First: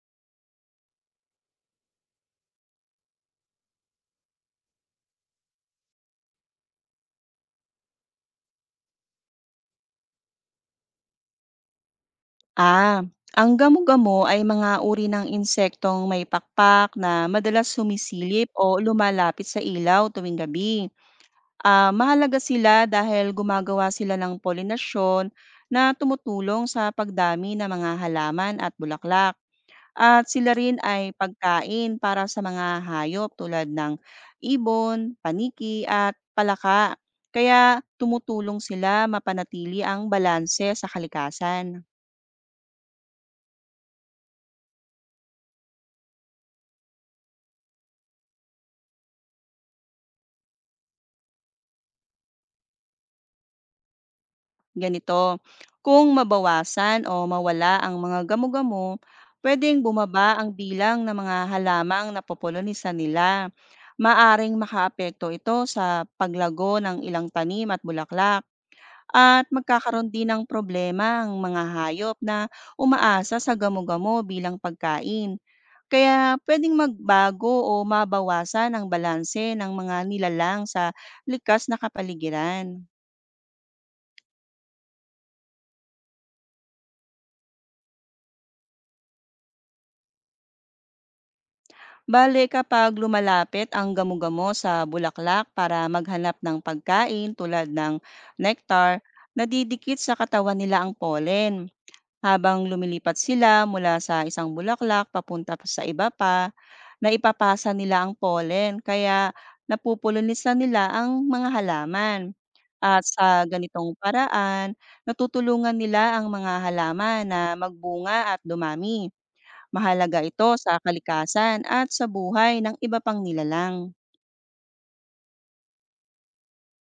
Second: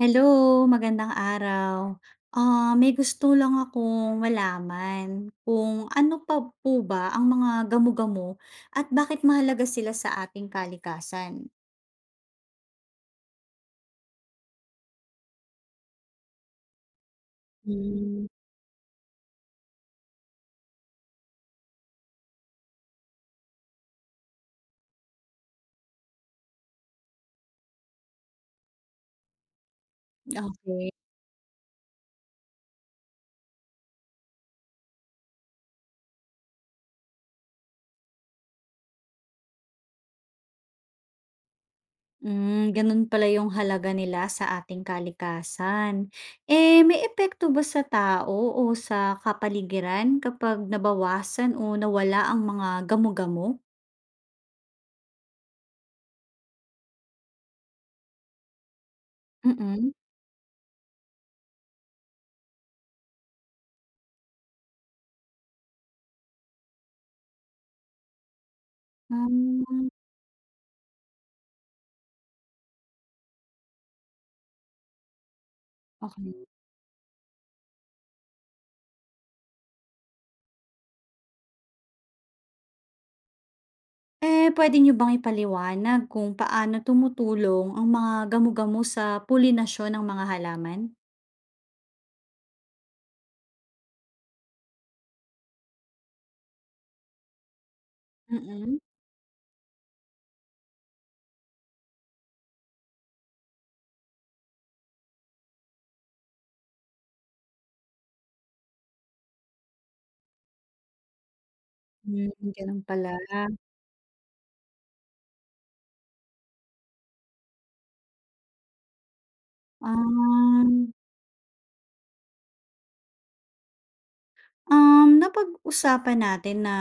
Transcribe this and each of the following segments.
Hello, magandang araw. Ah, may gusto lang akong malaman kung ano pa po ba ang mga gamo-gamo at bakit mahalaga sila sa ating kalikasan? Ah, ang gamo-gamo ay mga uri ng insektong may pakpak na madalas Hmm, sumisilip o lumalapit sa ilaw tuwing gabi. Mahalaga sila dahil gumagawa sila ng polinasyon na tumutulong sa pagdami ng mga halaman at bulaklak. At sila rin okey. ay pagkain para sa mga hayop tulad ng ibon, paniki at palaka. Kaya tumutulong sila mapanatili ang balanse sa kalikasan. Ganun pala yung halaga nila sa ating kalikasan. Eh, may epekto ba sa tao o sa kapaligiran kapag nabawasan o nawala ang mga gamo-gamo? Ganito, kung mabawasan o mawala ang mga gamo-gamo, pwedeng Mm, bumaba ang bilang ng mga halamang napopolonisan nila. Maaring makaapekto ito sa paglago ng ilang tanim at bulaklak, at Um, magkakaroon din ng problema ang mga hayop na umaasa sa gamo-gamo bilang pagkain. Kaya okay. pwedeng magbago o mabawasan ang balanse ng mga nilalang sa likas na kapaligiran. Eh, puwede niyo bang ipaliwanag kung paano tumutulong ang mga gamo-gamo sa pulinasyon ng mga halaman? Bale kapag lumalapit ang gamo-gamo sa bulaklak para maghanap ng pagkain tulad ng Mm. nectar, nadidikit sa katawan nila ang pollen. Habang lumilipat sila mula sa isang bulaklak papunta pa sa iba pa, naipapasa nila ang pollen kaya napupulunisan nila ang mga halaman. Gano'n At pala. sa ganitong paraan, natutulungan nila ang mga halaman na magbunga at dumami. Mahalaga ito sa Um, kalikasan at sa buhay ng iba pang nilalang. um, napag-usapan natin na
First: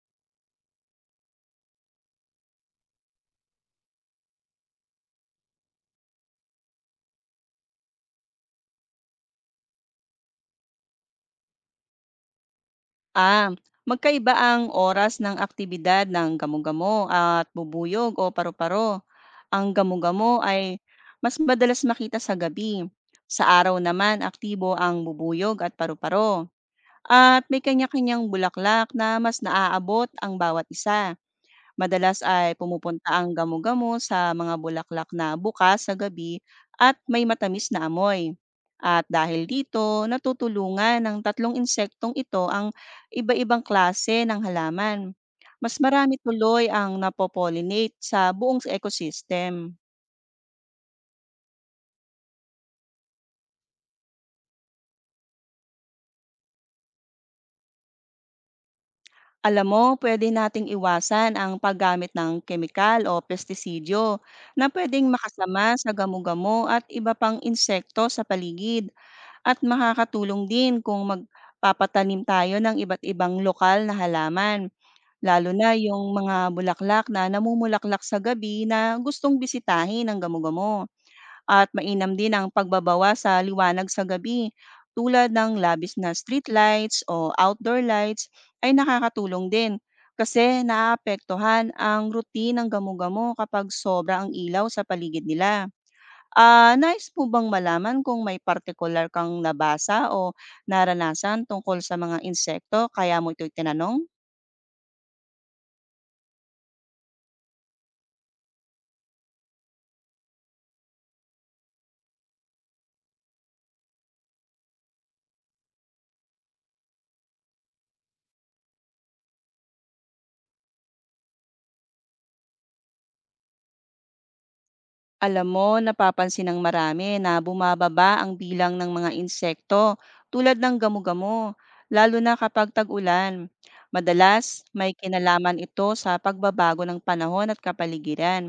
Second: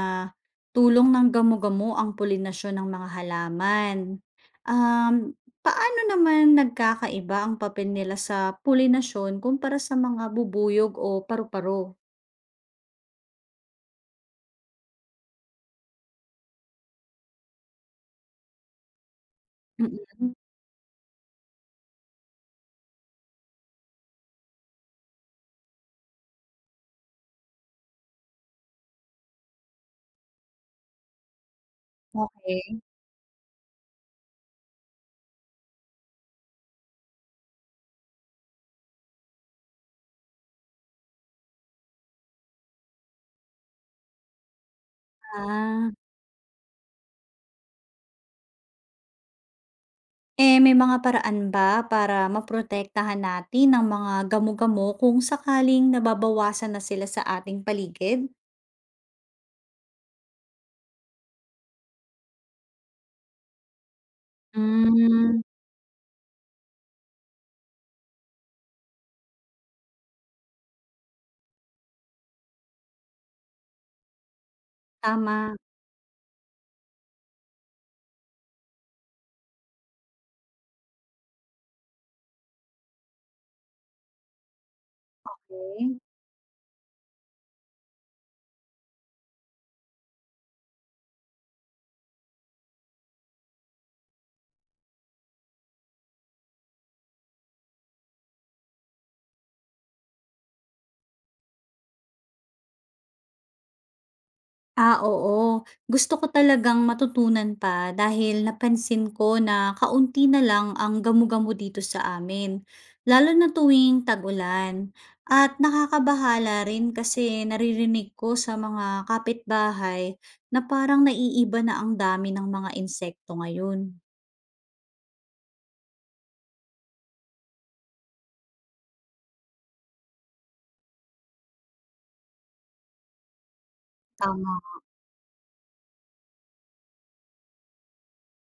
tulong ng gamo-gamo ang pulinasyon ng mga halaman. Um, paano naman nagkakaiba ang papel nila sa pulinasyon kumpara sa mga bubuyog o paru-paro? Ah, Magkaiba ang oras ng aktibidad ng gamugamo at bubuyog o paru-paro. Ang gamugamo Mm, ay mas madalas makita sa gabi. Sa araw naman, aktibo ang bubuyog at paru-paro. At may kanya-kanyang bulaklak na mas naaabot ang bawat isa. Madalas ay okey. pumupunta ang gamo-gamo sa mga bulaklak na bukas sa gabi at may matamis na amoy. At dahil dito, natutulungan ng tatlong insektong ito ang iba-ibang klase ng halaman. Mas Ah. marami tuloy ang napopollinate sa buong ecosystem. Eh, may mga paraan ba para maprotektahan natin ang mga gamo-gamo kung sakaling nababawasan na sila sa ating paligid? Alam mo, pwede nating iwasan ang paggamit ng kemikal o pestisidyo na pwedeng Hmm. makasama sa gamo-gamo at iba pang insekto sa paligid. At makakatulong din kung magpapatanim tayo ng iba't ibang lokal na halaman, lalo Tama, na yung mga bulaklak na namumulaklak sa gabi na gustong bisitahin ng gamugamo. At mainam din ang pagbabawa sa liwanag sa gabi tulad ng labis okey. na street lights o outdoor lights ay nakakatulong din kasi naaapektuhan ang routine ng gamugamo kapag sobra ang ilaw sa paligid nila. Nais mo bang malaman kung may partikular kang nabasa o naranasan tungkol sa mga insekto kaya mo ito itinanong? Ah, oo. Gusto ko talagang matutunan pa dahil napansin ko na kaunti na lang ang gamu-gamo dito sa amin, lalo na tuwing tag-ulan. At nakakabahala rin kasi naririnig ko sa mga kapitbahay na parang naiiba na ang dami ng mga insekto ngayon. Alam mo, napapansin ng marami na bumababa ang bilang ng mga insekto tulad ng gamugamo, lalo na kapag tag-ulan. Madalas, Tama, may kinalaman ito sa pagbabago ng panahon at kapaligiran.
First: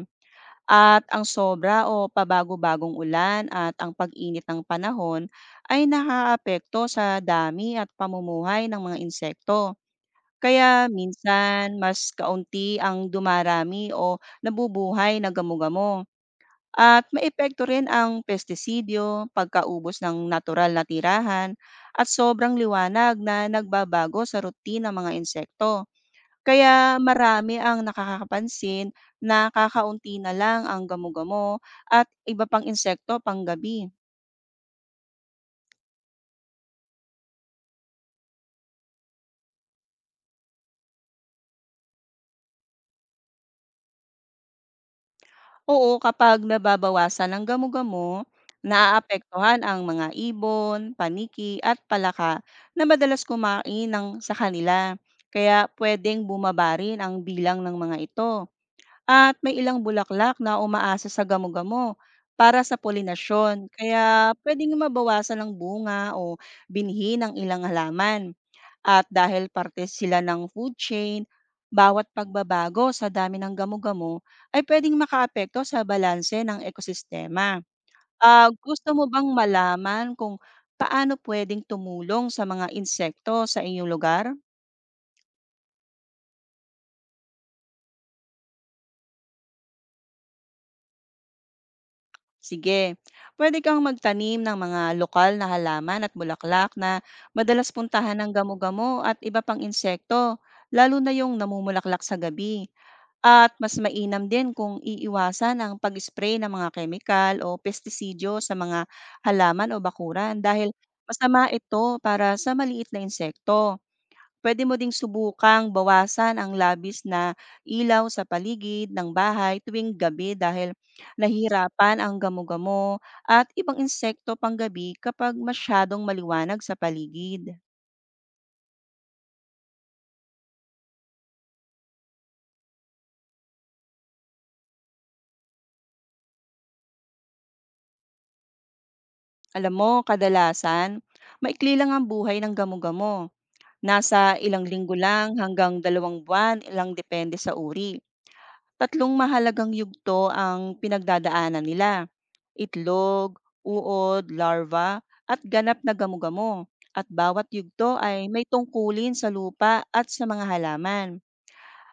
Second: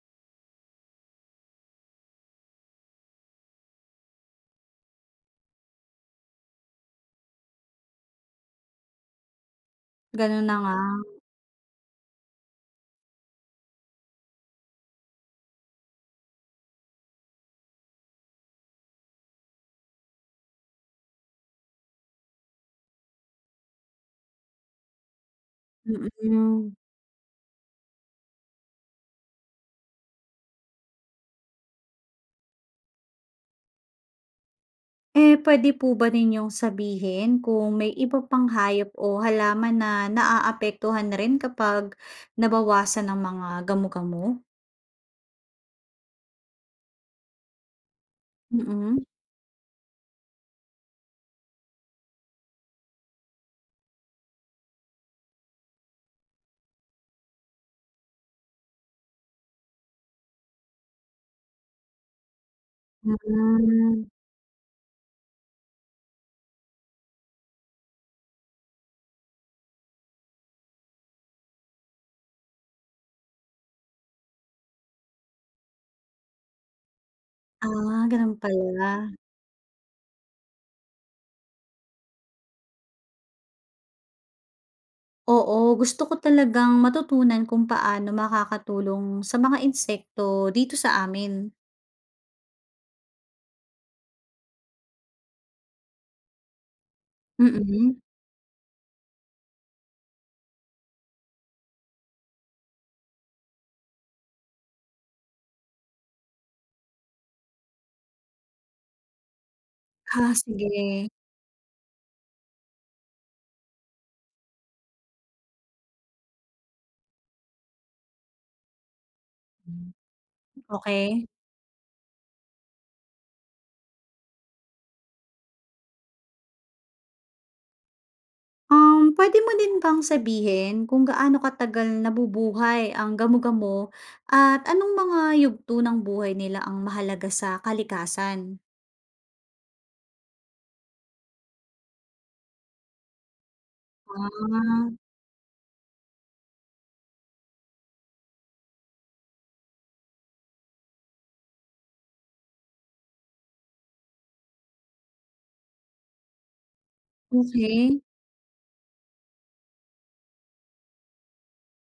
At ang sobra o pabago-bagong ulan at ang pag-init ng panahon ay nakaapekto sa dami at pamumuhay ng mga insekto. ganun na nga. Kaya minsan mas kaunti ang dumarami o nabubuhay na gamo. At maepekto rin ang pestisidyo, pagkaubos ng natural na tirahan, at sobrang liwanag na nagbabago sa rutina ng mga insekto. Mm. Kaya marami ang nakakapansin na kakaunti na lang ang gamo-gamo at iba pang insekto panggabi. Eh, puwede po ba ninyong sabihin kung may iba pang hayop o halaman na naaapektuhan rin kapag nabawasan ng mga gamo-gamo? Oo, kapag nababawasan ang gamo-gamo, Mm. naaapektuhan ang mga ibon, paniki at palaka na madalas kumain ng sa kanila. Kaya pwedeng bumaba rin ang bilang ng mga ito. At may ilang bulaklak na umaasa sa gamo-gamo para sa polinasyon, Hmm. kaya pwedeng mabawasan ng bunga o binhi ng ilang halaman. At dahil parte sila ng food chain, bawat pagbabago sa dami ng gamo-gamo ay pwedeng makaapekto sa balanse ng ekosistema. Ah, gano'n pala. Gusto mo bang malaman kung paano pwedeng tumulong sa mga insekto sa inyong lugar? Oo, gusto ko talagang matutunan kung paano makakatulong sa mga insekto dito sa amin. Sige, pwede kang magtanim ng mga lokal na halaman at bulaklak na madalas Mm. puntahan ng gamo-gamo at iba pang insekto, lalo na yung namumulaklak sa gabi. At mas mainam din kung iiwasan ang pag-spray ng mga kemikal o pestisidyo sa mga halaman o Ah, bakuran dahil sige. masama ito para sa maliit na insekto. Puwede mo ding subukang bawasan ang labis na ilaw sa paligid ng bahay tuwing gabi dahil Okay. nahihirapan ang gamo-gamo at ibang insekto panggabi kapag masyadong maliwanag sa paligid. Puwede mo din bang sabihin kung gaano katagal nabubuhay ang gamo-gamo at anong mga yugto ng buhay nila ang mahalaga sa kalikasan? Alam mo, kadalasan, maikli lang ang buhay ng gamo-gamo. Nasa ilang Ah, linggo lang hanggang dalawang buwan lang depende sa uri. Tatlong mahalagang yugto ang pinagdadaanan nila: itlog, uod, larva, at ganap na gamugamo. At bawat yugto okay. ay may tungkulin sa lupa at sa mga halaman.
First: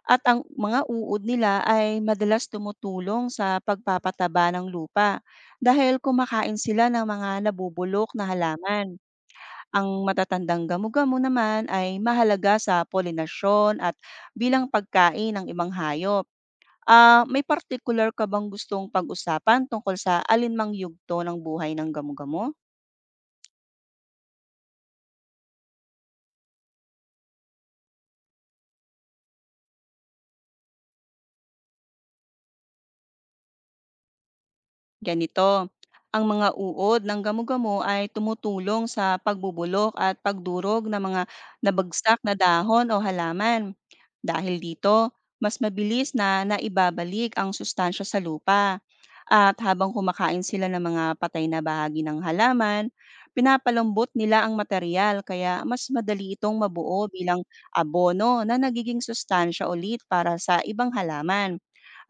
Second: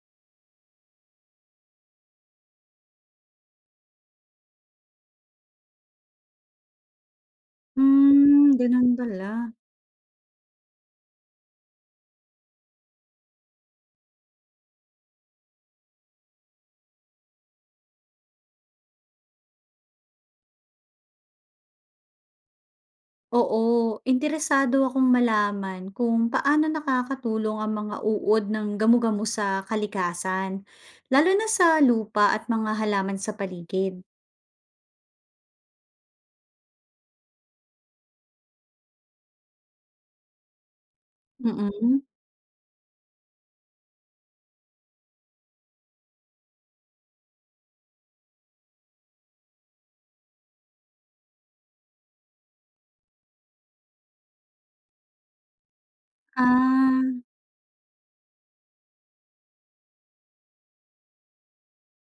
At ang mga uod nila ay madalas tumutulong sa pagpapataba ng lupa dahil kumakain sila ng mga nabubulok na Gano'n halaman. pala. Ang matatandang gamugamo naman ay mahalaga sa polinasyon at bilang pagkain ng ibang hayop. May partikular ka bang gustong pag-usapan tungkol sa alin mang yugto ng buhay ng gamugamo? Oo, interesado akong malaman kung paano nakakatulong ang mga uod ng gamo-gamo sa kalikasan, lalo na sa lupa at mga halaman sa paligid. Ganito, ang mga uod ng gamugamo ay tumutulong sa pagbubulok at pagdurog ng mga Mm. nabagsak na dahon o halaman. Dahil dito, mas mabilis na naibabalik ang sustansya sa lupa. At habang kumakain sila ng mga patay na bahagi ng halaman, pinapalambot nila ang material kaya mas madali itong Ah, mabuo bilang abono na nagiging sustansya ulit para sa ibang halaman.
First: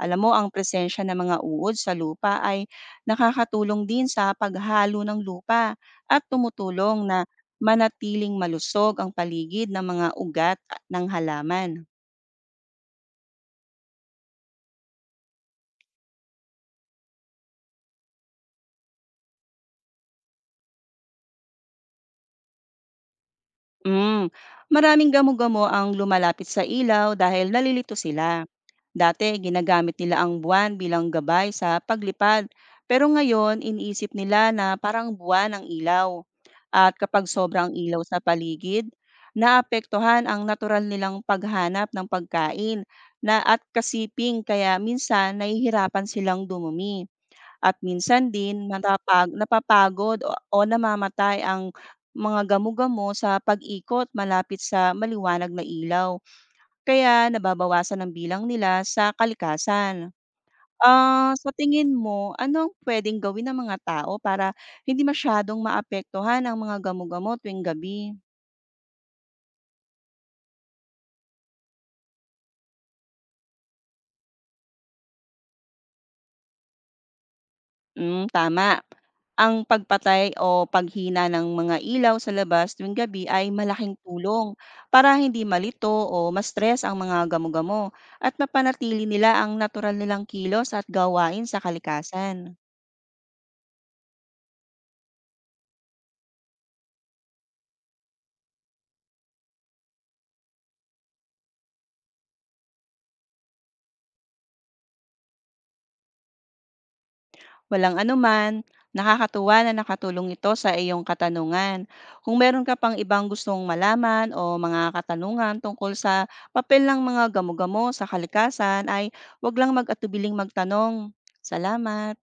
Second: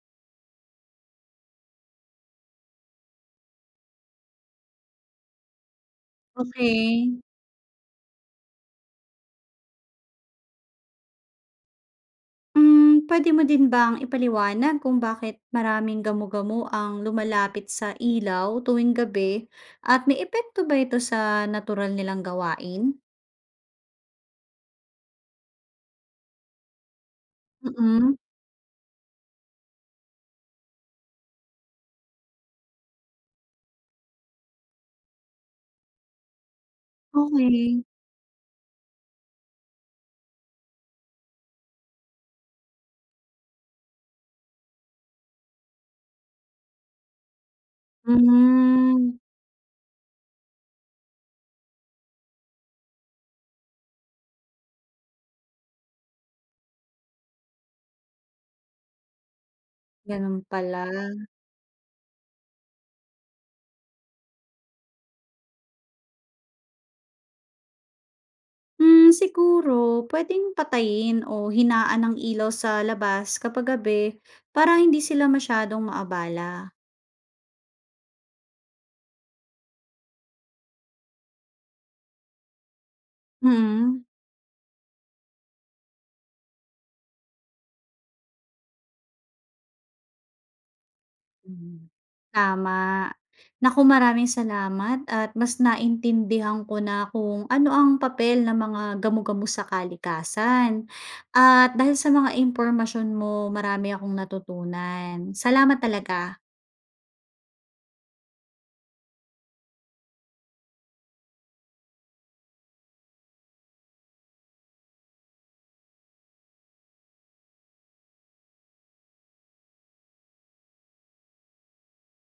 Alam mo, ang presensya ng mga uod sa lupa ay nakakatulong din sa paghalo ng lupa at tumutulong okay. na manatiling malusog ang paligid ng mga ugat ng halaman. Puwede mo din bang ipaliwanag kung bakit maraming gamo-gamo ang lumalapit sa ilaw tuwing gabi at may epekto ba ito sa natural nilang gawain? Mm. Maraming gamo-gamo ang lumalapit sa ilaw dahil nalilito Mm, sila. Dati, ginagamit nila ang buwan bilang gabay sa paglipad. Pero ngayon, iniisip nila na parang buwan ang ilaw. At kapag sobrang okay. ilaw sa paligid, naapektuhan ang natural nilang paghanap ng pagkain na at kasiping kaya minsan nahihirapan silang dumumi. At minsan din Hmm, natapag napapagod o o namamatay ang mga gamo-gamo sa pag-ikot malapit sa maliwanag na ilaw, kaya nababawasan ang bilang nila sa kalikasan. gano'n pala. Sa tingin mo, ano ang puwedeng gawin ng mga tao para hindi masyadong maapektuhan ang mga gamo-gamo tuwing gabi? Siguro puwedeng patayin o hinaan ang ilaw sa labas kapag gabi para hindi sila masyadong maabala. Hmm, tama. Ang pagpatay o paghina ng mga ilaw sa labas tuwing gabi ay malaking Mm. tulong para hindi malito o ma-stress ang mga gamo-gamo at mapanatili nila ang natural nilang kilos at gawain sa Mhm. kalikasan. Tama. Naku, maraming salamat at mas naintindihan ko na kung ano ang papel ng mga gamo-gamo sa kalikasan. At dahil sa mga impormasyon mo, marami akong natutunan. Salamat talaga. Walang anuman, nakakatuwa na nakatulong ito sa iyong katanungan. Kung meron ka pang ibang gustong malaman o mga katanungan tungkol sa papel ng mga gamo-gamo sa kalikasan ay huwag lang mag-atubiling magtanong. Salamat!